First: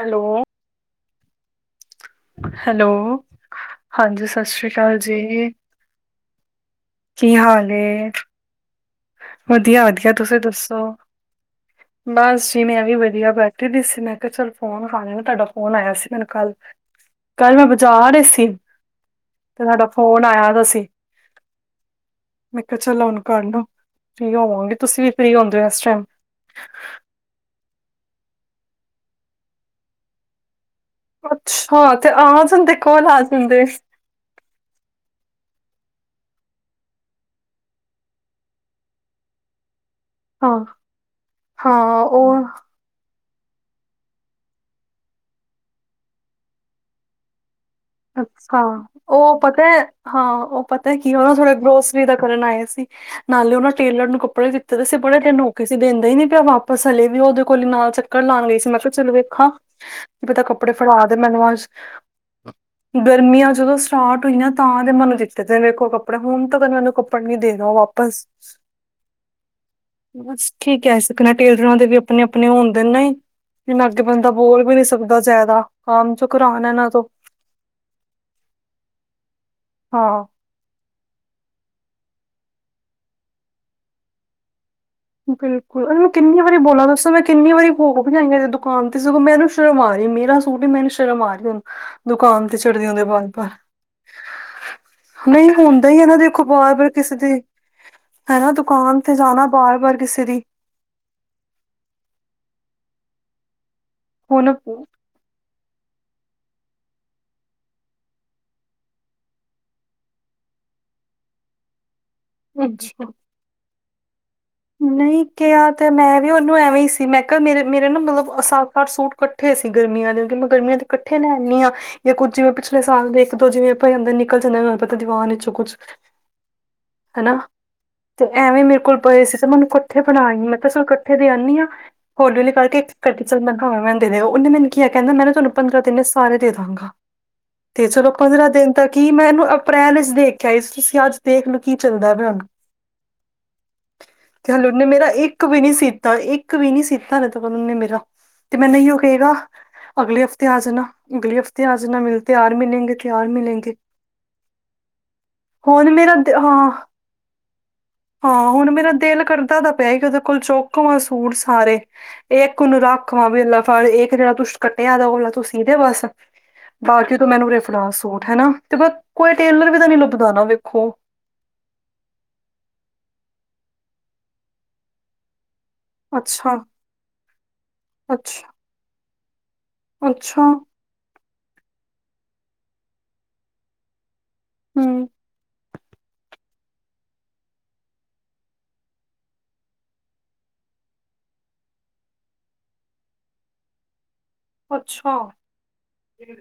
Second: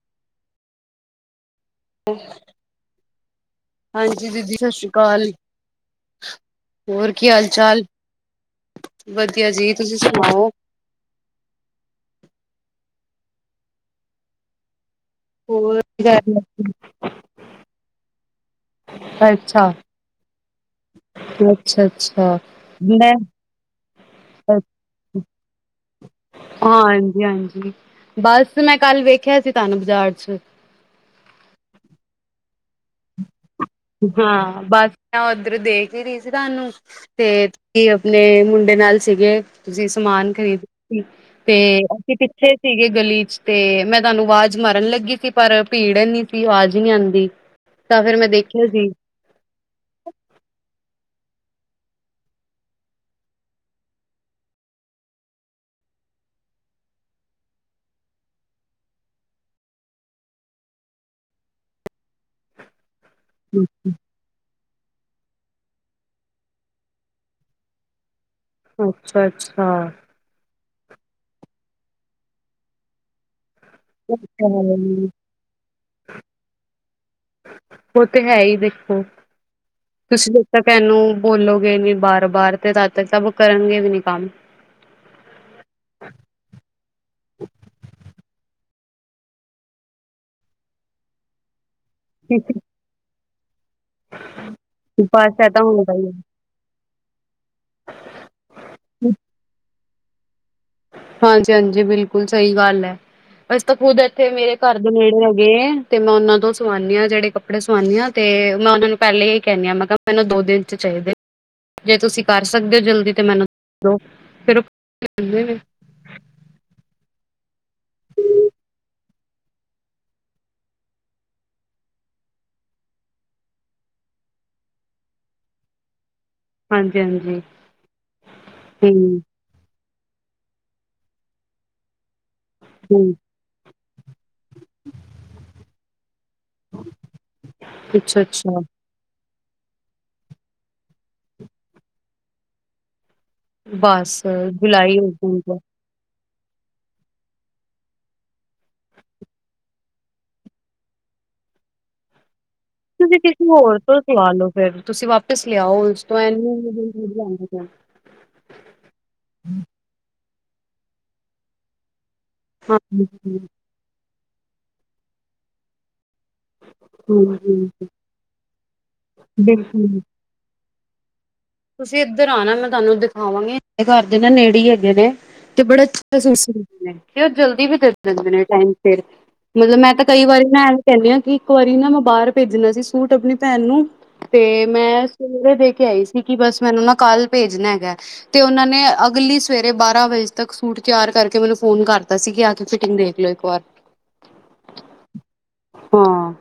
Hello hello ਹਾਂਜੀ ਸਤ ਦੀਦੀ ਸ੍ਰੀ ਸਤਿ ਸ਼੍ਰੀ ਅਕਾਲ ਜੀ ਕੀ ਹਾਲ ਨੇ। ਵਧੀਆ- ਵਧੀਆ ਤੁਸੀਂ ਦੱਸੋ। ਬਸ ਜੀ ਮੈਂ ਵੀ ਵਧੀਆ ਬੈਠੀ ਦੀ ਸੀ ਮੈਂ ਕਿਆ ਚਲ ਫੋਨ ਕਰ ਲ ਤੁਹਾਡਾ ਫੋਨ ਹੋਰ ਆਇਆ ਸੀ ਮੈਨੂੰ ਕੱਲ-ਕੱਲ ਮੈਂ ਬਾਜ਼ਾਰ 'ਚ ਸੀ ਤੇ ਅੱਛਾ ਤੁਹਾਡਾ ਫੋਨ ਆਇਆ ਦਾ ਸੀ ਅੱਛਾ ਅੱਛਾ ਮੈਂ ਕਿਹਾ ਚਲੋ ਹੁਨ ਕਰ ਲਓ। ਫਰੀ ਹੋਵਾਂਗੇ ਤੁਸੀਂ ਵੀ ਫਰੀ ਹੁੰਦੇ ਹੋ ਇਸ ਟਾਈਮ ਹਾਂ ਹਾਂਜੀ-ਹਾਂਜੀ ਬਸ ਮੈਂ ਕੱਲ ਵੇਖਿਆ ਸੀ ਤੁਹਾਨੂੰ ਬਾਜ਼ਾਰ 'ਚ ਅੱਛਾ ਤੇ ਆ ਜਾਂਦੇ ਕੋਲ ਆ ਜਾਂਦੇ। ਹਾਂ ਬਸ ਮੈਂ ਉੱਧਰ ਦੇਖ ਹੀ ਰਈ ਸੀ ਤੁਹਾਨੂੰ ਤੇ ਕੀ ਆਪਣੇ ਮੁੰਡੇ ਨਾਲ ਸੀਗੇ। ਤੁਸੀਂ ਸਮਾਨ ਹਾਂ, ਖ਼ਰੀਦ [unintelligible] ਸੀ ਤੇ ਹਾਂ ਅਸੀਂ ਉਹ ਪਿੱਛੇ ਸੀਗੇ ਗਲੀ 'ਚ ਤੇ ਮੈਂ ਤੁਹਾਨੂੰ ਆਵਾਜ਼ ਮਾਰਨ ਲੱਗੀ ਸੀ ਪਰ ਭੀੜ ਏਨੀ ਸੀ ਆਵਾਜ਼ ਨੀ ਆਂਦੀ। ਅੱਛਾ ਓ ਪਤਾ ਹੈ ਹਾਂ ਓ ਪਤਾ ਹੈ ਕੀ ਉਹਨਾਂ ਥੋੜ੍ਹਾ ਗਰੋਸਰੀ ਦਾ ਕਰਨ ਆਏ ਸੀ। ਨਾਲੇ ਉਹਨਾਂ ਟੇਲਰ ਨੂੰ ਕੱਪੜੇ ਦਿੱਤੇ ਦੇ ਸੀ ਬੜੇ ਦਿਨ ਹੋਗੇ ਸੀ ਦਿੰਦਾ ਹੀ ਨੀ ਪਿਆ ਵਾਪਸ ਹਲੇ ਵੀ ਉਹਦੇ ਕੋਲ ਨਾਲ ਚੱਕਰ ਲਾਣ ਗਈ ਸੀ ਮੈਂ ਕਿਆ ਚਲ ਵੇਖਾਂ ਕੀ ਪਤਾ ਕੱਪੜੇ ਫੜਾ ਦੇ ਮੈਨੂੰ ਅੱਜ ਗਰਮੀਆਂ ਜਦੋਂ ਸਟਾਰਟ ਈ ਤਾਂ ਦੇ ਮੈਨੂੰ ਦਿੱਤੇ ਮੇਰੇ ਕੋਲ ਕੱਪੜੇ ਹੁਣ ਤਾਂ ਕਦੇ ਮੈਨੂੰ ਕੱਪੜ ਨੀ ਦੇਗਾ ਵਾਪਸ ਅੱਛਾ-ਅੱਛਾ ਬਸ ਠੀਕ ਕ ਆ ਸਕਣਾ ਟੇਲਰਾਂ ਦੇ ਵੀ ਆਪਣੇ-ਆਪਣੇ ਹੁੰਦੇ ਨਈ ਇਹਨਾਂ ਅੱਗੇ ਉਹ ਬੰਦਾ ਤੇ ਬੋਲ ਹੈ ਵੀ ਨੀ ਹੀ ਸਕਦਾ ਜਾਦਾ ਕੰਮ 'ਚ ਕਰਾਂਣਾ ਇਹਨਾਂ ਤੋਂ ਓ ਤੇ ਹੈ ਹੀ ਦੇਖੋ ਹਾਂ ਤੁਸੀਂ ਦੇ ਤਾਂ ਕਹਨੂੰ ਬੋਲੋਗੇ ਨੀ ਬਾਰ-ਬਾਰ ਤੇ ਤਦ ਤੱਕ ਸ ਕਰਨਗੇ ਵੀ ਨੀ ਕੰਮ। ਬਿਲਕੁਲ ਅ ਮੈਂ ਕਿੰਨੀ ਵਾਰੀ ਬੋਲਾਂ ਦੱਸੋ ਮੈਂ ਕਿੰਨੀ ਵਾਰੀ ਹੋ ਭਜਾਈਆਂ ਦੁਕਾਨ ਤੇ ਸਗੋਂ ਮੈਂ ਇਹਨੂੰ ਸ਼ ਸ਼ਰਮ ਆਰੀ ਮੇਰਾ ਸੂਟ ਈ ਮੈਨੂੰ ਸ਼ਰਮ ਆਰੀ ਹੁਣ ਦੁਕਾਨ ਤੇ ਚੜ੍ਹਦੀ ਓਂਦੀ ਬਾਰ-ਬਾਰ। ਬਸ ਨਈ ਇਹ ਤਾਂ ਹੁੰਦਾ ਹੀ ਇਹਨਾਂ ਦੇ ਹੈ ਦੇਖੋ ਬਾਰ-ਬਾਰ ਕਿਸੇ ਦੀ, ਹੈਨਾ ਦੁਕਾਨ ਤੇ ਜਾਣਾ ਬਾਰ-ਬਾਰ ਕਿਸੇ ਦੀ। ਹਾਂਜੀ, ਹਾਂਜੀ ਬਿਲਕੁਲ ਸਹੀ ਗੱਲ ਐ, ਅਸੀਂ ਤਾਂ ਖੁਦ ਇੱਥੇ ਹੁਣ ਮੇਰੇ ਘਰ ਦੇ ਨੇੜੇ ਹੈਗੇ ਐ। ਤੇ ਮੈਂ ਉਹਨਾਂ ਤੋਂ ਸਵਾਣੀ ਆਂ ਜਿਹੜੇ ਕੱਪੜੇ ਸਵਾਂਣੀ ਆਂ, ਤੇ ਮੈਂ ਉਹਨਾ ਨੂੰ ਪਹਿਲੇ ਹੀ ਕਹਿਣੀ ਆਂ ਮੈਂ ਕਿਆ ਮੈਂਨੂੰ ਦੋ ਦਿਨ ਚਾਈਦੇ। ਜੇ ਤੁਸੀਂ ਕਰ ਸਕਦੇ ਔ ਹੋ ਜਲਦੀ ਤੇ ਮੈਨੂੰ ਦੋ ਫੇਰ ਓਹ ਨਈ ਕਿਆ ਤੇ ਮੈਂ ਵੀ ਉਹਨੂੰ ਐਵੇਂ ਈ ਸੀ, ਮੈਂ ਕਿਆ ਮੇਰੇ ਮੇਰੇ ਨਾ ਮਤਲਬ ਸੱਤ-ਅੱਠ ਸੂਟ ਕੱਠੇ ਸੀ ਗਰਮੀਆਂ ਦੇ ਤੇ ਮੈਂ ਗਰਮੀਆਂ ਦੇ ਕੱਠੇ ਲੈ ਆਣੀ ਆਂ। ਜਾਂ ਕੁੱਝ ਜਿਵੇਂ ਪਿਛਲੇ ਸਾਲ ਦੇ ਇੱਕ-ਦੋ ਜਿਵੇਂ ਪਏ ਹੂੰਦੇ ਜਾਂ ਨਿਕਲ ਜਾਂਦੇ [unintelligible] ਦੀਵਾਨ ਵਿੱਚ ਕੁੱਝ ਹਨਾ? ਹਾਂਜੀ-ਹਾਂਜੀ ਤੇ ਐਵੇਂ ਮੇਰੇ ਕੋਲ ਪਏ ਹੂੰ-ਹੂੰ ਸੀ। ਤੇ ਮੈਨੂੰ ਕੱਠੇ ਫੜਾਈ ਮੈਂ ਕਯਾ ਚਾਲ ਕੱਠੇ ਦੇ ਆਣੀ ਆਂ। ਹੋਲੀ-ਹੋਲੀ ਕਰਕੇ ਕਠੇ ਚਲ ਮੈਂ ਕਯਾ ਮੈਨੂੰ ਦੇਦੇ ਓਹਨੇ ਮੈਨੂੰ ਕਿਆ, ਮੈਂ ਨਾ ਤੁਹਾਨੂੰ ਪੰਦਰਾਂ ਦਿਣ ਵੇਚ ਸਾਰੇ ਦੇਦਾਂਗਾ। ਹਾਂ, ਤੇ ਚਲੋ ਪੰਦਰਾ ਅੱਛਾ-ਅੱਛਾ ਦਿਨ ਤਾਂ ਕੀ ਮੈਂ ਇਹਨੂੰ ਅਪ੍ਰੈਲ ਵਿਚ ਦੇ ਕੇ ਆਯੀ ਸੀ, ਤੁਸੀਂ ਅੱਜ ਦੇਖ ਲਓ ਕੀ ਚੱਲਦਾ ਪਿਆ ਹੁਣ। ਬਸ ਤੇ ਹਲੇ ਉਹਨੇ ਜੁਲਾਈ ਮੇਰਾ ਹੋ ਇੱਕ ਜਾਊਗਾ, ਵੀ ਨੀ ਸੀ ਤਾਂ ਇੱਕ ਵੀ ਨੀ ਸੀਤਾ ਹਾਲੇ ਤੱਕ ਓਨੇ ਮੇਰਾ ਤੇ ਮੈਨੂੰ ਇਹੀਓ ਕਹੇਗਾ। ਅਗਲੇ ਹਫ਼ਤੇ ਆ ਜਾਣਾ, ਅਗਲੇ ਹਫ਼ਤੇ ਆ ਜਾਣਾ [unintelligible] ਤਿਆਰ ਮਿਲੇਗੇ। ਤੁਸੀਂ ਕਿਸੇ ਹੋਰ ਤੋਂ ਸੁਆ ਲਓ ਫੇਰ ਤੁਸੀਂ ਵਾਪਿਸ ਲਿਆਓ ਹੁਣ ਉਸ ਮੇਰਾ ਤੋ ਇਹਨੂੰ [unintelligible] ਹਾਂ ਥੋੜੀ ਲੈਨੇ ਪਏ ਆ। ਹਾਂ ਹੁਣ ਮੇਰਾ ਦਿਲ ਕਰਦਾ ਤਾਂ ਪਿਆ, ਕਿ ਉਹਦੇ ਕੋਲ ਚੌਕ ਆਵਾ ਸੂਟ ਸਾਰੇ। ਇਹ ਉਹਨੂੰ ਰੱਖ ਵਾਂ ਵੀ ਹਾਂਜੀ, ਐਲਾ ਫੜ ਇੱਕ ਜਿਹੜਾ ਤੁਸੀਂ ਕੱਟਿਆ ਦਾ ਉਹਲਾ ਤੂੰਂ ਸੀ ਦੇ ਬਸ। ਬਾਕੀ ਤੋਂ ਮੈਨੂੰ ਊਰੇ ਫੜਾ ਸੂਟ ਹਨਾ, ਤੇ ਕੋਈ ਟੇਲਰ ਵੀ ਤਾਂ ਨਈਂ ਬਿਲਕੁਲ ਲੱਭਦਾ ਨਾ ਵੇਖੋ। ਤੁਸੀਂ ਇੱਧਰ ਆਣਾ ਮੈਂ ਤੁਹਾਨੂੰ ਦਿਖਾਵਾਂਗੀ ਘਰ ਦੇ ਨਾ ਨੇੜੇ ਈ ਹੈਗੇ ਨੇ ਤੇ ਬੜੇ ਬੜੇ ਸੋਹਣੇ ਸੂਟ ਅੱਛਾ ਸੀਂਦੇ ਨੇ ਫੇਰ ਜਲਦੀ ਵੀ ਦੇ ਦਿੰਦੇ ਨੇ ਅੱਛਾ ਟਾਈਮ ਅ ਸਿਰ ਮਤਲਬ ਮੈਂ ਤਾਂ ਕਈ ਅੱਛਾ ਵਾਰੀ ਨਾ ਐਵੇ ਕਹਿਣੀ ਆ ਕਿ ਇੱਕ ਵਾਰੀ ਨਾ ਮੈਂ ਬਾਹਰ ਭੇਜਣੇ ਸੀ ਸੂਟ ਆਪਣੀ ਭੈਣ ਨੂੰ ਤੇ ਮੈਂ ਹੂੰ ਸਵੇਰੇ ਦੇ ਕੇ ਆਈ ਸੀ, ਕਿ ਬਸ ਮੈਨੂੰ ਨਾ ਕੱਲ੍ਹ ਭੇਜਣਾ ਹੈਗਾ। ਤੇ ਉਹਨਾਂ ਨੇ ਅਗਲੀ ਸਵੇਰੇ ਬਾਰਾਂ ਵਜੇ ਤੱਕ ਸੂਟ ਤਿਆਰ ਕਰਕੇ ਮੈਨੂੰ ਫੋਨ ਕਰਤਾ ਸੀ, ਕਿ ਆ ਕੇ ਫਿਟਿੰਗ ਦੇਖ ਲਓ। ਕਵਾਰ ਅੱਛਾ ਹਾਂ,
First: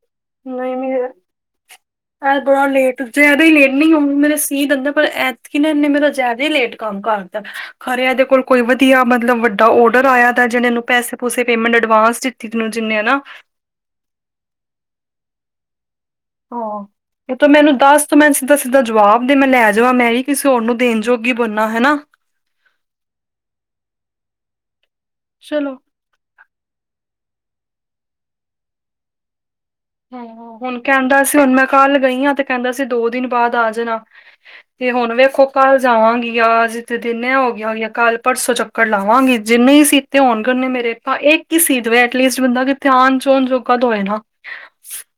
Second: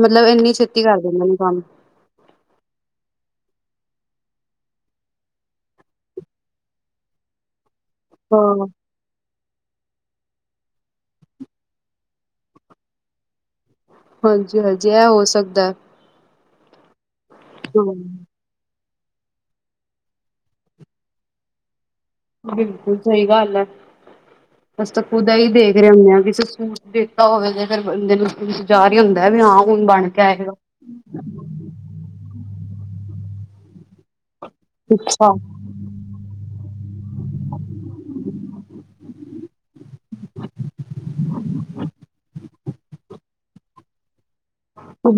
ਮਤਲਬ ਏਨੀ ਨਹੀਂ ਛੇਤੀ ਕਰ ਮੇਰੇ ਦੇਂਦੇ ਨੇ ਕੰਮ। ਬੜਾ ਲੇਟ ਜਿਆਦਾ ਹੀ ਲੇਟ ਨਹੀਂ ਔ ਮੇਰੇ ਸੀ ਦਿੰਦਾ ਪਰ ਏਤਕੀ ਨਾ ਇਨੇ ਮੇਰਾ ਜ਼ਿਆਦਾ ਹੀ ਲੇਟ ਕੰਮ ਕਰਤਾ ਖਰੇ ਐਦੇ ਕੋਲ ਕੋਈ ਹਾਂ ਵਧੀਆ ਮਤਲਬ ਵੱ ਦਾ ਓਡਰ ਆਇਆ ਤਾ ਜਿਨ ਏਨੂੰ ਪੈਸੇ-ਪੂਸੇ ਪੇਮੈਂਟ ਅਡਵਾਂਸ ਦਿਤੀ ਜਿੰਨੇ ਹਨਾ। ਹਾਂਜੀ, ਹਾਂਜੀ ਇਹ ਹੋ ਸਕਦਾ। ਹਾਂ, ਇਹ ਤਾਂ ਮੈਨੂੰ ਹਾਂ ਦੱਸ ਤ ਮੈਂ ਦਸ ਸਿਦਾ ਜਵਾਬ ਦੇ ਮੈਂ ਲੈ ਜਾਵਾਂ ਮੈਂ ਈ ਕਿਸੇ ਹੋਰ ਨੂੰ ਦੇਣ ਜੋੋਗੀ ਬਨਾਂ ਹੈਨਾ। ਬਿਲਕੁਲ ਸਹੀ ਗੱਲ ਐ, ਅਸੀਂ ਤਾਂ ਖੁਦ ਏਹੀ ਚਲੋ ਦੇਖ ਰਹੇ ਹੁੰਣੇ ਆਂ ਕਿ ਸੱਸ ਦੇਤਾ ਹੋਵੇ ਤੇ ਫੇਰ ਬੰਦੇ ਨੂੰ ਜਾਰ ਹੀ ਹੁੰਦਾ ਵੀ ਹਾਂ ਹੁਣ ਬਣ ਕੇ ਹਾਂ, ਆਏਗਾ। ਹੁਣ ਕਹਿੰਦਾ ਸੀ ਹੁਣ ਮੈਂ ਕੱਲ ਗਈਆਂ ਤੇ ਕਹਿੰਦਾ ਸੀ, ਦੋ ਦਿਨ ਬਾਅਦ ਆ ਜਾਣਾ ਤੇ ਹੁਣ ਅੱਛਾ ਵੇਖੋ ਕੱਲ ਜਾਵਾਂਗੀ ਆ ਜਿੱਥ ਦਿਨ ਹੋ ਗਿਆ ਹੋ ਆ, ਕੱਲ੍ਹ ਪਰਸੋਂ ਚੱਕਰ ਲਾਵਾਂਗੀ ਜੇ ਨ੍ਹੀਂ ਸੀ ਤੇ ਆਉਣ ਕਰਨੇ ਮੇਰੇ ਭ ਇੱਕ ਹੀ ਸੀ ਦਵੇ, ਐਟਲੀਸਟ ਬੰਦਾ ਕਿਥੇ ਆਨ ਜੋਣ ਜੋਗਾ ਤੋਂ ਹੋਏ ਨਾ।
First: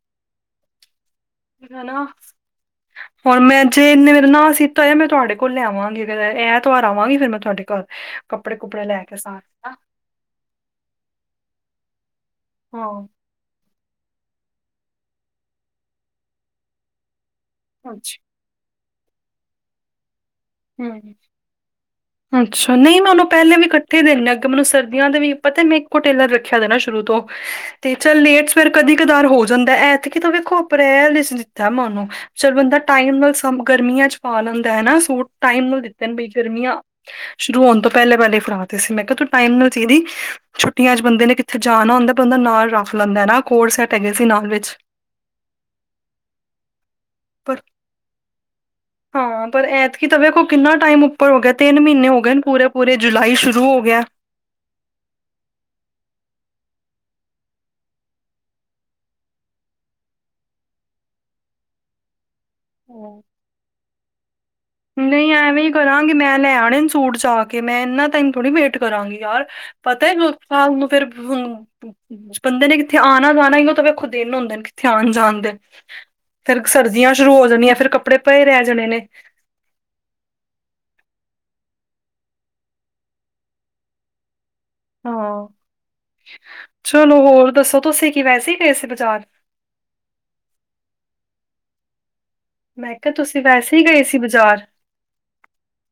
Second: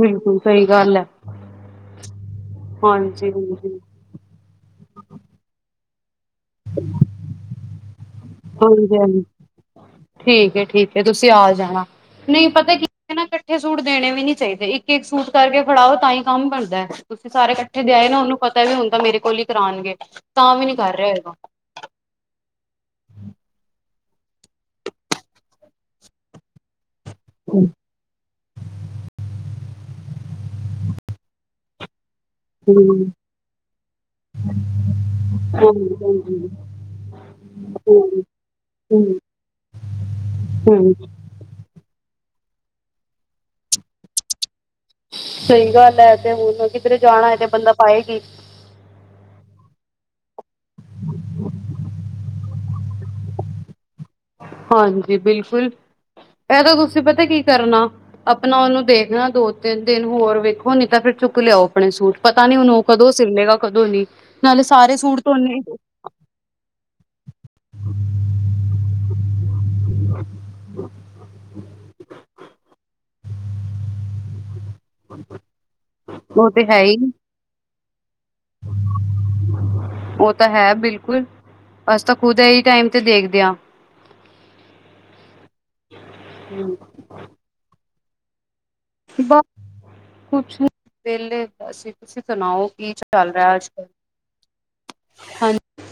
ਬਿਲਕੁਲ ਸਹੀ ਗੱਲ ਐ। ਹਨਾ, ਹੁਣ ਮੈਂ ਹਾਂਜੀ ਜੇ ਇਨੇ ਮੇਰਾ ਨਾਂ ਸੀਤਾ ਹੋਇਆ ਮੈਂ ਤੁਹਾਡੇ ਕੋਲ ਲਿਆਵਾਂਗੀ। ਐਤਵਾਰ ਆਵਾਂਗੀ ਫੇਰ ਮੈਂ ਤੁਹਾਡੇ ਘਰ। ਕੱਪੜੇ ਕੁਪੜੇ ਹਾਂਜੀ, ਲੈ ਕੇ ਹਾਂਜੀ ਸਾਰੇ ਠੀਕ ਹੈ, ਠੀਕ ਹੈ ਤੁਸੀਂ ਆ ਜਾਣਾ। ਨਹੀਂ ਪਤਾ ਕੀ ਹਾਂ ਇਕੱਠੇ ਇਕੱਠੇ ਸੂਟ ਦੇਣੇ ਵੀ ਨੀ ਚਾਹੀਦੇ, ਇੱਕ -ਇੱਕ ਸੂਟ ਕਰਕੇ ਫੜਾਓ ਤਾਂ ਹੀ ਕੰਮ ਬਣਦਾ, ਤੁਸੀਂ ਸਾਰੇ ਇਕੱਠੇ ਦੇ ਆਏ ਅੱਛਾ ਨਾ ਉਹਨੂੰ। ਪਤਾ ਵੀ ਹੁਣ ਮੇਰੇ ਕੋਲ ਹੀ ਕਰਾਉਣਗੇ। ਤਾਂ ਵੀ ਨੀ ਕਰ ਰਿਹਾ ਹੂੰ। ਹੈਗਾ ਅੱਛਾ। ਨਹੀਂ ਮੈਂ ਉਹਨੂੰ ਪਹਿਲੇ ਵੀ ਇਕੱਠੇ ਦੇਨੀ ਆ, ਅੱਗੇ ਮੈਨੂੰ ਸਰਦੀਆਂ ਦੇ ਵੀ ਪਤਾ ਮੈਂ ਇਕੋ ਟੇਲਰ ਰੱਖਿਆ ਦੇ ਨਾ ਸ਼ੁਰੂ ਤੋਂ [inaudible] ਤੇ ਚੱਲ ਲੇਟ ਸਵੇਰ ਕਦੀ ਕਦਾਰ ਹੋ ਜਾਂਦਾ, ਐਤਕਿ ਤਾ ਵੇਖੋ ਅਪ੍ਰੈਲ ਵਿੱਚ ਦਿੱਤਾ ਮੈਂ ਉਹਨੂੰ ਚਲ ਬੰਦਾ ਟਾਈਮ ਨਾਲ ਗਰਮੀਆਂ ਚ ਪਾ ਲੈਂਦਾ ਹੈਨਾ ਸੂਟ ਟਾਈਮ ਨਾਲ ਦਿੱਤੇ ਨੇ ਬਈ ਗਰਮੀਆਂ ਸ਼ੁਰੂ ਹੋਣ ਤੋਂ ਪਹਿਲੇ, ਪਹਿਲੇ ਫੜਾ ਤੇ ਸੀ, ਮੈਂ ਕਿਹਾ ਤੂੰ ਟਾਈਮ ਨਾਲ ਚਾਹੀਦੀ ਛੁੱਟੀਆਂ ਚ ਬੰ ਬਦੇ ਨੇ ਕਿੱਥੇ ਜਾਣਾ ਹੁੰਦਾ ਪਰ ਬੰਦਾ ਉਹ ਨਾਲ ਰਖ ਲੈਂਦਾ ਨਾ ਕੋਟ ਸੈੱਟ ਹੈਗੇ ਸੀ ਨਾਲ ਵਿਚ- ਸਹੀ ਗੱਲ ਹੈ ਤੇ ਹੁਣ ਕਿਧਰੇ ਜਾਣਾ ਹੈ। ਤੇ ਪਰ ਬੰਦਾ ਪਾਏ ਕੀ- ਹਾਂ ਪਰ ਐਤਕੀ ਤਾਂ ਵੇਖੋ ਕਿੰਨਾ ਟਾਈਮ ਉਪਰ ਹੋ ਗਿਆ ਤਿੰਨ ਮਹੀਨੇ ਹੋ ਗਏ ਪੂਰੇ- ਪੂਰੇ ਜੁਲਾਈ ਸ਼ੁਰੂ ਹੋ ਗਿਆ। ਹਾਂਜੀ ਬਿਲਕੁਲ ਇਹ ਤੇ ਤੁਸੀਂ ਪਤਾ ਕੀ ਕਰਨਾ- ਆਪਣਾ ਉਹਨੂੰ ਦੇਖਣਾ ਦੋ ਤਿੰਨ ਦਿਨ ਹੋਰ ਵੇਖੋ ਨੀ ਤਾਂ ਫਿਰ ਚੁੱਕ ਲਿਆਓ- ਆਪਣੇ ਸੂਟ ਪਤਾ ਨੀ ਉਹਨੂੰ ਕਦੋਂ ਸਿਲੇਗਾ ਕਦੋਂ ਨੀ ਨਾਲੇ- ਸਾਰੇ ਸੂਟ ਨਹੀਂ ਧੋਨੇ ਐਵੇ ਹੀ ਕਰਾਂਗੇ ਮੈ ਲੈ ਆਣੇ ਸੂਟ ਜਾ ਕੇ ਮੈਂ ਇਹਨਾ ਟਾਈਮ ਥੋੜੀ ਵੇਟ ਕਰਾਂਗੀ ਯਾਰ- ਪਤਾ ਹੈ। ਸਾਲ ਨੂੰ ਫਿਰ ਬੰਦੇ ਨੇ ਕਿਥੇ ਆਉਣਾ ਜਾਣਾ ਹੀ ਉਹ ਤਾਂ ਵੇਖਦੇ ਹੁੰਦੇ ਨੇ- ਆਣ ਜਾਣ ਦੇ ਉਹ ਫਿਰ ਤੇ ਹੈ ਹੀ ਸਰਦੀਆਂ ਸ਼ੁਰੂ ਹੋ ਜਾਣੀਆਂ ਫਿਰ ਕੱਪੜੇ ਭਏ ਰਹਿ ਜਾਣੇ ਨੇ- ਉਹ ਤਾਂ ਹੈ ਬਿਲਕੁਲ ਅਸੀਂ ਤਾਂ ਖੁਦ ਇਹੀ ਟਾਈਮ ਤੇ ਦੇਖਦੇ ਹਾਂ। ਹਾਂ ਚਲੋ ਹੋਰ ਦੱਸੋ ਤੁਸੀਂ ਕਿ ਵੈਸੇ ਗਏ ਸੀ। ਬਾਜ਼ਾਰ ਬਸ ਕੁਛ ਵਿਹਲੇ ਅਸੀਂ। ਤੁਸੀਂ ਸੁਣਾਓ ਕੀ ਮੈਂ ਕਿਹਾ ਚੱਲ ਤੁਸੀਂ ਰਿਹਾ ਅੱਜ ਵੈਸੇ ਹੀ ਕੱਲ ਗਏ ਸੀ ਬਾਜ਼ਾਰ ਹਾਂਜੀ-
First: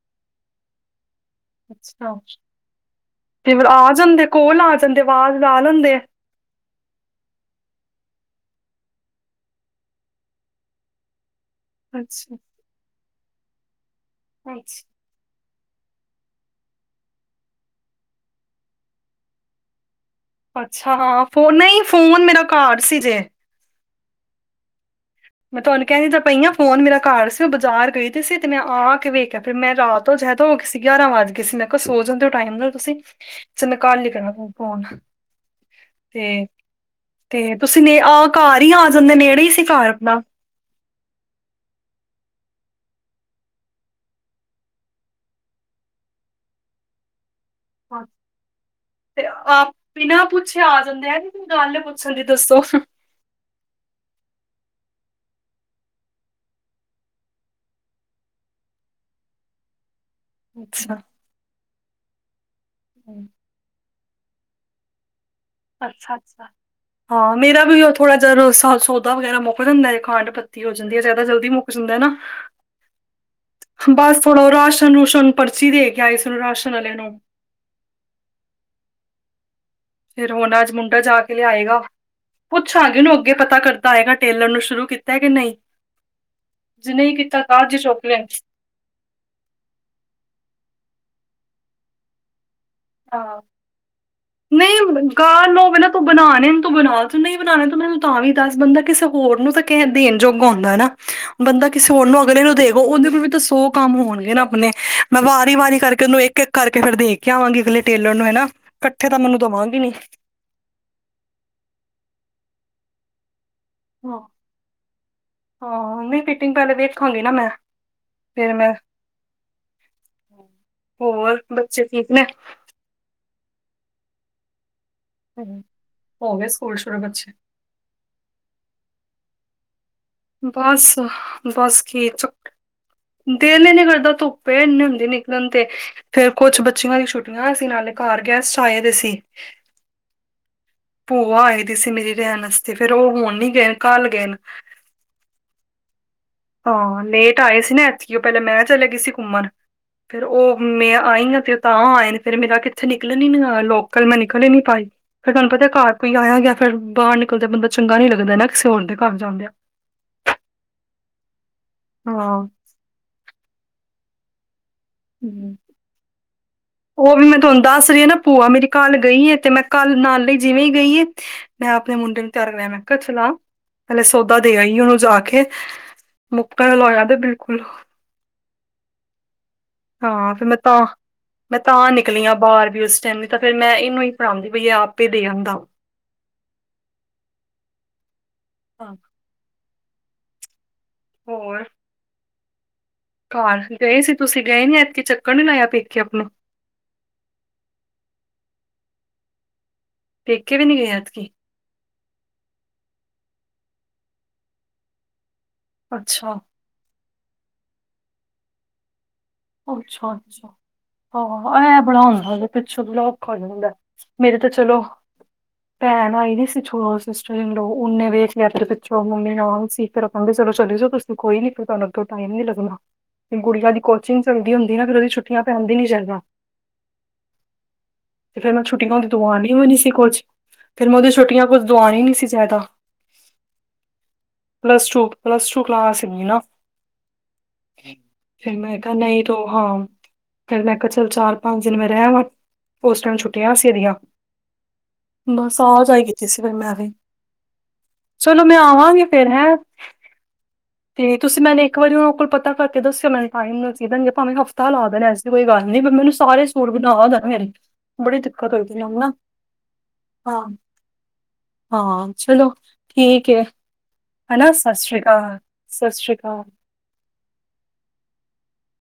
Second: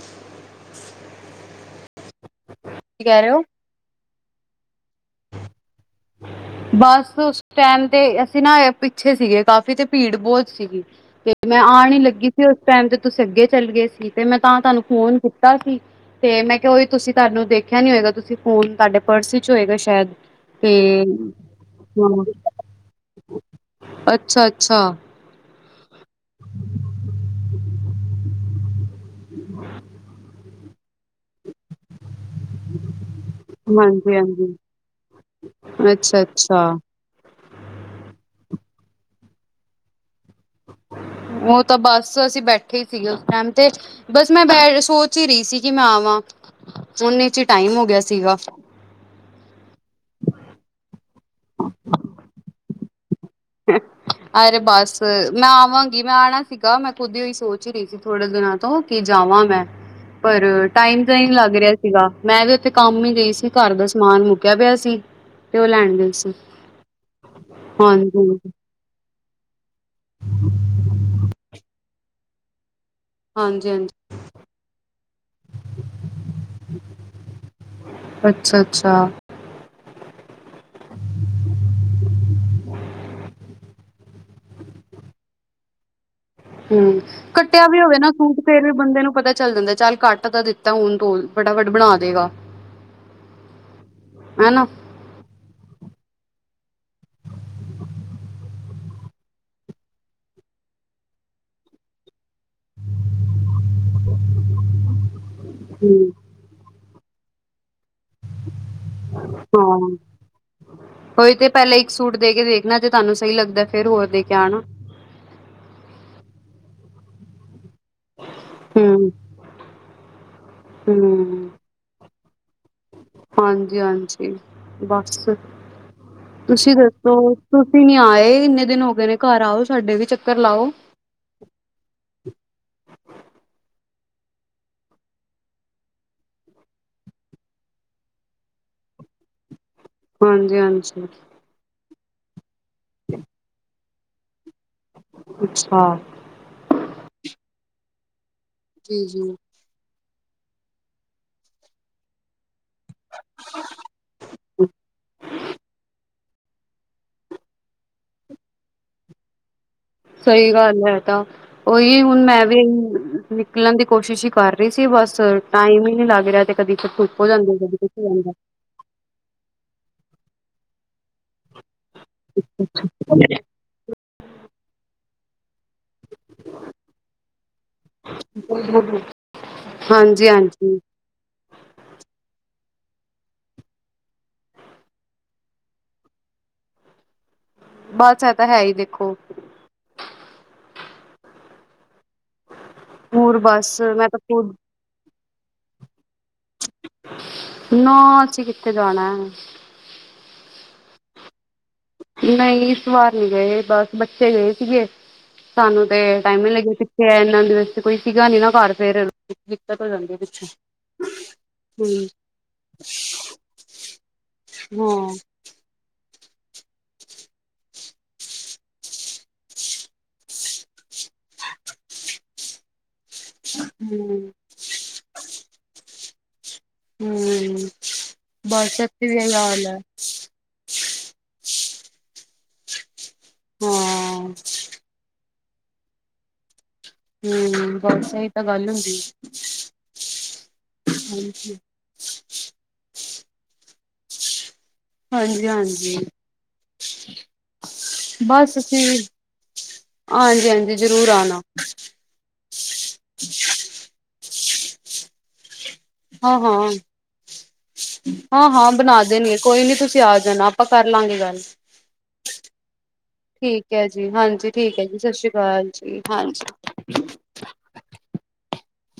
[unintelligible] ਕੀ ਕਹਿ ਰਹੇ ਹੋ ਕਈ ਵਾਰ ਆ ਜਾਦੇ- ਕੋਲ ਆ ਜਾਦੇ ਵਾਲ ਉੜਾ ਲੈਂਦੇ ਆ। ਬਸ- ਟਾਈਮ ਤੇ ਅਸੀਂ ਨਾ ਪਿੱਛੇ ਸੀਗੇ ਕਾਫੀ ਤੇ ਭੀੜ ਬਹੁਤ ਸੀਗੀ ਤੇ- ਤੇ ਮੈ ਆਉਣ ਨ ਲੱਗੀ ਅੱਛਾ ਸੀ ਉਸ ਟਾਈਮ ਤੇ ਤੁਸੀਂ ਅੱਗੇ ਚਲੇ ਗਏ ਸੀ ਤੇ ਮੈਂ ਤਾਂ ਤੁਹਾਨੂੰ ਅੱਛਾ ਫੋਨ ਕੀਤਾ ਸੀ ਤੇ ਮੈ ਓਹੀ ਤੁਸੀਂ ਤੁਹਾਨੂੰ ਦੇਖਿਆ ਨੀ ਹੋਏਗਾ ਤੁਸੀਂ ਫੋਨ ਤੁਹਾਡੇ ਪਰਸ 'ਚ ਹੋਏਗਾ। ਸ਼ਾਇਦ ਤੇ ਅੱਛਾ ਹਾਂ ਫੋਨ ਨਹੀ ਫੋਨ ਮੇਰਾ ਘਰ ਸੀ ਜੇ- ਅੱਛਾ- ਅੱਛਾ। ਮੈ ਤੁਹਾਨੂੰ ਕਿਹਾਦੀ ਪਹਿਆਂ ਫੋਨ ਮੇਰਾ ਘਰ ਸੀ ਮੈਂ ਬਾਜ਼ਾਰ ਗਈ ਸੀ ਤੇ ਮੈ ਆ ਕੇ ਵੇਖਿਆ ਫਿਰ ਮੈ ਰਾਤ- ਜਦਾਂ ਹੋ ਗਏ ਸੀ ਔਰ ਉਹ ਗਿਆਰਾਂ ਵਾਜ ਵੱਜ ਗਏ ਸੀ ਮੈ ਕਿਹਾ ਸੋ ਜਾਦੇ ਹੋ- ਟਾਈਮ ਨਾਲ ਤੁਸੀਂ ਚਲੋ ਕੱਲ ਹੀ ਕਰਾਂਗੀ ਹਾਂਜੀ-ਹਾਂਜੀ। ਫੋਨ ਤੇ- ਅੱਛਾ-ਅੱਛਾ ਤੇ ਤੁਸੀਂ ਨੇ ਆਹ ਘਰ ਹੀ ਆ ਜਾਦੇ ਨੇੜੇ ਹੀ ਸੀ ਘਰ ਆਪਣਾ- ਉਹ ਤਾਂ ਬਸ ਅਸੀਂ ਬੈਠੇ ਹੀ ਸੀਗੇ ਉਸ ਟਾਈਮ ਤੇ- ਬਸ ਮੈ ਸੋਚ ਹੀ ਰਹੀ ਸੀ ਕਿ ਮੈ ਆਵਾ ਉਹਨੇ 'ਚ ਹੀ ਟਾਈਮ ਹੋ ਗਿਆ ਸੀਗਾ। ਤੇ ਆਪ ਬਿਨਾ ਪੁੱਛੇ ਆ ਜਾਦੇ ਆ ਨੀ ਕੋਈ ਗੱਲ ਪੁੱਛਣ ਦੀ ਦੱਸੋ- [unintelligible] ਅਰੇ ਬਸ ਮੈ ਆਵਾਂਗੀ ਮੈਂ ਆਉਣਾ ਸੀਗਾ ਮੈਂ ਖੁਦ ਹੀ ਸੋਚ ਰਹੀ ਸੀ ਥੋੜੇ ਦਿਨਾ ਤੋਂ ਕਿ ਜਾਵਾ ਮੈਂ- [inaudible] ਪਰ ਅੱਛਾ ਟਾਈਮ ਤਾਂ ਹੀ ਨਹੀ ਲੱਗ ਰਿਹਾ ਸੀਗਾ ਮੈ ਵੀ ਉਥੇ ਕੰਮ ਹੀ ਗਈ ਸੀ ਘਰ ਦਾ ਸਮਾਨ ਮੁੱਕਿਆ ਪਿਆ ਸੀ। ਤੇ ਉਹ ਲੈਣ ਗਈ ਅੱਛਾ- ਸੀ ਅੱਛਾ ਹਾਂ ਮੇਰਾ ਵੀ ਹਾਂਜੀ ਥੋੜਾ- ਜਦੋਂ ਸੌਦਾ ਵਗੈਰਾ ਮੁੱਕ ਜਾਂਦਾ ਹੈ ਖਾਡ ਪੱਤੀ ਹੋ ਜਾਂਦੀ ਹੈ। ਜਿਆਦਾ ਜਲਦੀ ਮੁੱਕ ਜਾਂਦਾ ਨਾ- ਹਾਂਜੀ ਹਾਂਜੀ ਬਸ ਥੋੜਾ ਰਾਸ਼ਨ ਰੁਸ਼ਨ ਪਰਚੀ ਦੇ ਕੇ ਆਈ ਸਾ ਰਾਸ਼ਨ ਵਾਲਿਆਂ ਨੂੰ- ਅਛਾ ਅਛਾ ਫੇਿਰ ਹੁਣ ਅੱਜ ਮੁੰਡਾ ਜਾ ਕੇ ਲਿਆਏਗਾ। ਪੁੱਛਾਂਗੀਨੂੰ ਅੱਗੇ ਪਤਾ ਕਿਤਾ ਹੈਏਗਾ ਟੇਲਰ ਨੂੰ ਸ਼ੁਰੂ ਕੀਤਾ ਕਿ ਨਹੀ- ਹੂੰ ਕੱਟਿਆ ਜੇ ਵੀ ਹੋਵੇ ਚੁੱਕ ਨਾ ਲਿਆ ਸੂਟ ਫੇਰ ਵੀ ਬੰਦੇ ਨੂੰ ਪਤਾ- ਚੱਲ ਜਾਦਾ ਚੱਲ ਘੱਟ ਤਾਂ ਦਿੱਤਾ ਹੁਣ ਤੋ ਫਟਾਫਟ ਬਣਾ ਦੇਗਾ। ਆਹ ਹਨਾ ਨਹੀ ਗਾਹਕ ਨੂੰ ਤੂੰ ਬਣਾਣੇ ਤੂੰ ਬਣਾ ਤੂੰ ਨਹੀ ਬਣਾਣੇ ਤੇ ਮੈਨੂੰ ਤਾਂ ਵੀ ਦੱਸ ਬੰਦਾ ਕਿਸੇ ਹੋਰ ਨੂੰ ਤਾਂ ਕਹਿ ਦੇਣ ਜੋੋਗ ਹੋਨਦਾ ਨਾ ਬੰਦਾ ਕਿਸੇ ਹੋਰ ਨੂੰ ਅਗਲੇ ਨੂੰ ਦੇਗੋ ਉਹਦੇ ਕੋਲ ਵੀ ਤਾਂ ਸੌ ਕਮ ਹੋਣਗੇ ਨਾ ਆਪਣੇ- ਮੈਂ ਵਾਰੀ ਵਾਰੀ ਕਰਕੇ ਹਮ ਉਹਨੂੰ ਇਕ ਇਕ ਕਰਕੇ ਫੇਰ ਦੇ ਕੇ ਆਵਾਂਗੀ। ਅਗਲੇ ਟੇਲਰ ਨੂੰ ਹੈ ਨਾ ਇਕੱਠੇ ਤਾਂ ਮੈਨੂੰ ਦੇਵਾਂਗੇ ਨੀ ਓਹੀ ਤੇ ਪਹਿਲਾਂ ਇਕ ਸੂਟ ਦੇ ਕੇ ਦੇਖਣਾ ਜੇ ਤੁਹਾਨੂੰ ਸਹੀ ਲੱਗਦਾ ਫੇਰ ਹੋਰ ਹਾਂ ਦੇ ਕੇ ਆਣਾ। ਹਾਂ ਨਹੀ ਫਿਟਿੰਗ ਪਹਿਲੇ ਵੇਖਾਂਗੀ ਨਾ ਮੈ ਫਿਰ ਮੈ ਹਮ ਹੋਰ ਹਮ ਬੱਚੇ ਠੀਕ ਨੇ ਹਾਂਜੀ ਹਾਂਜੀ ਬਸ ਹੂੰ ਹੋ ਗਏ ਤੁਸੀਂ ਸਕੂਲ ਸ਼ੁਰੂ ਦੱਸੋ ਬੱਚੇ ਤੁਸੀਂ ਨੀ ਆਏ, ਇੰਨੇ ਦਿਨ ਹੋ ਗਏ ਨੇ ਘਰ ਆਓ, ਸਾਡੇ ਵੀ ਚੱ ਬੱਸ ਬਸ ਕੀ ਚੱ ਦਿਲ ਈਨੀ ਕਰਦਾ, ਧੁੱਪੇ ਐ ਇੰਨੇ ਹੁੰਦੀ ਨਿਕਲਣ ਤੇ। ਫੇਰ ਕੁਛ ਬੱਚਿਆਂ ਦੀ ਛੁੱਟੀਆਂ ਸੀ, ਨਾਲੇ ਘਰ ਗੈਸਟ ਆਏ ਦੇ ਸੀ। ਹਾਂਜੀ-ਹਾਂਜੀ। ਭੂਆ ਆਏ ਦੇ ਸੀ ਮੇਰੀ ਰਹਿਣ ਆਸਤੇ, ਫੇਰ ਉਹ ਹੁਣ ਨੀ ਗਏ ਕੱਲ ਗਏ ਨੇ। ਅੱਛਾ। ਹਾਂ, ਲੇਟ ਆਏ ਸੀ ਨਾ ਐਤਕੀ ਉਹ, ਪਹਿਲਾਂ ਮੈਂ ਚਲੇ ਗਏ ਸੀ ਜੀ-ਜੀ, ਘੁੰਮਣ। ਫਿਰ ਉਹ ਮੈਂ ਆਈ ਆ ਤੇ ਤਾਂ ਆਏ ਨੇ, ਫੇਰ ਮੇਰਾ ਕਿ ਥੇ ਨਿਕਲਣ ਹੀ ਨੀ ਹੋਇਆ, ਲੋਕਲ ਮੈਂ ਨਿਕਲ ਹੀ ਨੀ ਪਾਈ, ਫਿਰ ਤੁਹਾਨੂੰ ਪਤਾ ਘਰ ਰ ਕੋਈ ਆਇਆ ਗਿਆ, ਫੇਰ ਬਾਹਰ ਨਿਕਲਦੇ ਬੰਦਾ ਚੰਗਾ ਨੀ ਲੱਗਦਾ ਨਾ, ਕਿਸੇ ਹੋਰ ਦੇ ਘਰ ਜਾਂਦੇ ਆ। ਸਹੀ ਗੱਲ ਐ ਇਹ ਤਾਂ, ਉਹੀ ਹੁਣ ਮੈਂ ਹਾਂ ਵੀ ਈ ਨਿਕਲਣ ਦੀ ਕੋਸ਼ਿਸ਼ ਹੀ ਕਰ ਰਹੀ ਸੀ, ਬਸ ਹਮ। ਟਾਈਮ ਹੀ ਨੀ ਲੱਗ ਰਿਹਾ ਤੇ ਕਦੀ ਉਹ ਧੂਪ ਹੋ ਵੀ ਮੈਂ ਜਾਂਦਾ ਤੁਹਾਨੂੰ ਤੇ ਕਦੀ ਦੱਸ ਕੁਛ ਰਹੀ ਹੋ ਹਾਂ ਨਾ ਜਾਂਦਾ। ਭੂਆ ਮੇਰੀ ਕੱਲ ਗਈ ਐ ਤੇ ਮੈਂ ਕੱਲ ਨਾਲ ਲਈ ਜਿਵੇਂ ਹੀ ਗਈ ਐ ਮੈਂ ਆਪਣੇ ਮੁੰਡੇ ਨੂੰ ਤਿਆਰ ਕਰਾਇਆ, ਮੈਂ ਕਿਹਾ ਚਲਾ। ਪਹਿਲੇ ਸੌਦਾ ਦੇ ਆਈ ਉਹਨੂੰ ਜਾ ਕੇ, ਮੁੱਕਣ ਆਲਾ ਹੋਇਆ ਪਿਆ, ਬਿਲਕੁਲ। ਹਾਂਜੀ ਹਾਂ ਫਿਰ ਮੈਂ ਹਾਂਜੀ। ਤਾਂ ਮੈਂ ਤਾਂ ਨਿਕਲੀ ਆ ਬਾਹਰ, ਵੀ ਉਸ ਟਾਈਮ ਨਈ ਤਾਂ ਫੇਰ ਮੈਂ ਇਹਨੂੰ ਹੀ ਫੜਾਉਂਦੀ ਪਾਈ ਆ, ਆਪੇ ਦੇ ਆਦਾ। ਬਸ ਇਹ ਤਾ ਹੈ ਹੀ ਹਾਂ, ਦੇਖੋਂ। ਹੋਰ? ਹੋਰ ਘਰ ਬਸ ਗਏ ਮੈਂ ਸੀ ਤਾਂ ਤੁਸੀਂ, ਖੁਦ ਗਏ ਨੀ ਐਤਕੀ, ਚੱਕਰ ਨੀ ਲਾਇਆ ਪੇਕੇ ਆਪਣਾ? ਨਾ ਅਸੀਂ ਕਿੱਥੇ ਜਾਣਾ ਐ। ਪੇਕੇ ਵੀ ਨੀ ਗਏ ਐਤਕੀ। ਨਈ ਇਸ ਵਾਰ ਨੀ ਗਏ, ਬਸ ਬੱਚੇ ਗਏ ਸੀਗੇ, ਸਾਨੂੰ ਤੇ ਅੱਛਾ ਟਾਈਮ ਨੀ ਲੱਗਿਆ ਸੀ। ਇਹਨਾਂ ਦਿ ਵਸਤੇ ਕੋਈ ਸੀਗਾ ਨੀ ਨਾ ਘਰ, ਫੇਰ ਦਿੱਕਤ ਹੋ ਜਾਂਦੀ ਪਿੱਛੇ। ਆਹ ਐਹਂ ਬੜਾ ਹੁੰਦਾ ਪਿੱਛੋਂ ਔਖਾ ਹੋ ਜਾਂਦੇ ਐ, ਮੇਰੇ ਤੇ ਚਲੋਂ। ਹਾਂ ਭੈਣ ਆਈ ਵੀ ਸੀ ਛੋ, ਸਿਸਟਰ ਇਨਲੌ ਉਹਨੇ ਵੇਖ ਲਿਆ ਫੇ ਪਿੱਛੋਂ, ਮੰਮੀ ਨਾਲ ਸੀ ਫਿਰ ਆਪਾ ਨੂੰ ਕਹਿੰਦੇ ਚਲੋਂ ਚਲੈ ਜਾਉ ਤੁ ਕੋਈ ਨੀ ਫਿਰ ਤੁਹਾਨੂੰ ਅੱਗੋ ਟਾਈਮ ਨੀ ਲੱਗਨਾ, ਗੜੀਆਂ ਦੀ ਕੋ ਹੂੰ ਲੱਗੀ ਹੁੰਦੀ ਨਾ, ਫਿਰ ਉਹਦੀ ਛੱਟੀਆਂ ਪੈਦੀ ਨੀ ਜ ਗਾ। ਹੂੰ ਤੇ ਫੇਰ ਮੈਂ ਬਸ ਛੁੱਟੀ ਨਾ ਇੱਥੇ ਹੁੰਦੀ, ਵੀ ਤੂੰ ਇਹੀ ਆਣੀ ਹੋਈਣੀ ਉਹ ਹਾਲ ਨੀ ਹੈ ਸੀ ਕੁਛ ਫਿਰ ਮੈਂ ਉਹਦੀਆਂ ਛੋਟੀਆਂ ਕੁਝ ਦਵਾਉਣ ਹੀ ਨੀ ਸੀ ਜ਼ਿਆਦਾ, ਹਾਂ plus two plus two class ਹੇ ਗੀ ਨਾ। ਹੂੰ, ਬਸ ਇਹੀ ਤਾਂ ਗੱਲ ਹੁੰ ਕਾ ਨਈ ਤੂੰ ਹਾਂ, ਫੇਰ ਮੈਂ ਕਿਹਾ ਚਲ ਹਾਂਜੀ ਚਾਰ ਪੰਜ ਦਿਨ ਮੈਂ ਰਹਿ ਵਾ ਉਸ ਟਾਈਮ ਛੁੱਟੀਆਂ ਸੀ ਇਹਦੀਆਂ। ਹਾਂਜੀ ਬਸ ਆ ਹਾਂਜੀ ਜਾਈ ਕੀਤੀ ਸੀ ਫੇਰ ਮੈਂ ਵੀ। ਚਲੋ ਮੈਂ ਬਸ ਅਸੀਂ ਆਵਾਂਗੀ ਫੇਰ ਹੈਂ, ਹਾਂਜੀ ਹਾਂਜੀ ਜ਼ਰੂਰ ਤੇ ਆਣਾ ਤੁਸੀਂ ਨਾ ਇੱਕ ਵਾਰੀ ਉਹਨਾਂ ਕੋਲ ਪਤਾ ਕਰ ਕੇ ਦੱਸਿਓ [unintelligible] ਟਾਈਮ ਨਾਲ ਸੀ ਦੇਣਗੇ, ਭਾਵੇਂ ਹਫ਼ਤਾ ਲਾ ਦੇਣਾ ਇਸ ਕੋਈ ਗੱਲ ਨੀ, ਪਰ ਮੈਨੂੰ ਹਾਂ ਸਾਰੇ ਹਾਂ ਸੂੂਰ ਬਣਾ ਦਨ ਮੇਰੇ। ਬੜੀ ਹਾਂ ਦਿੱਕਤ ਹੋਈ ਹਾਂ ਪਈ ਮੈਨੂੰ ਬਣਾ ਨਾ ਦੇਣਗੇ, ਕੋਈ ਨੀ ਤੁਸੀਂ ਆ ਹਾਂ ਜਾਣਾ ਆਪਾਂ ਕਰ ਲਾਗੇ ਗੱਲ। ਹਾਂ ਚਲੋ ਹੈ ਠੀਕ ਐ ਜੀ, ਹਾਂਜੀ ਹਨਾ ਠੀਕ ਐ ਜੀ, ਸਤਿ ਸ਼੍ਰੀ ਅਕਾਲ ਸਤਿ ਜੀ, ਸ਼੍ਰੀ ਅਕਾਲ ਹਾਂਜੀ। [inaudible]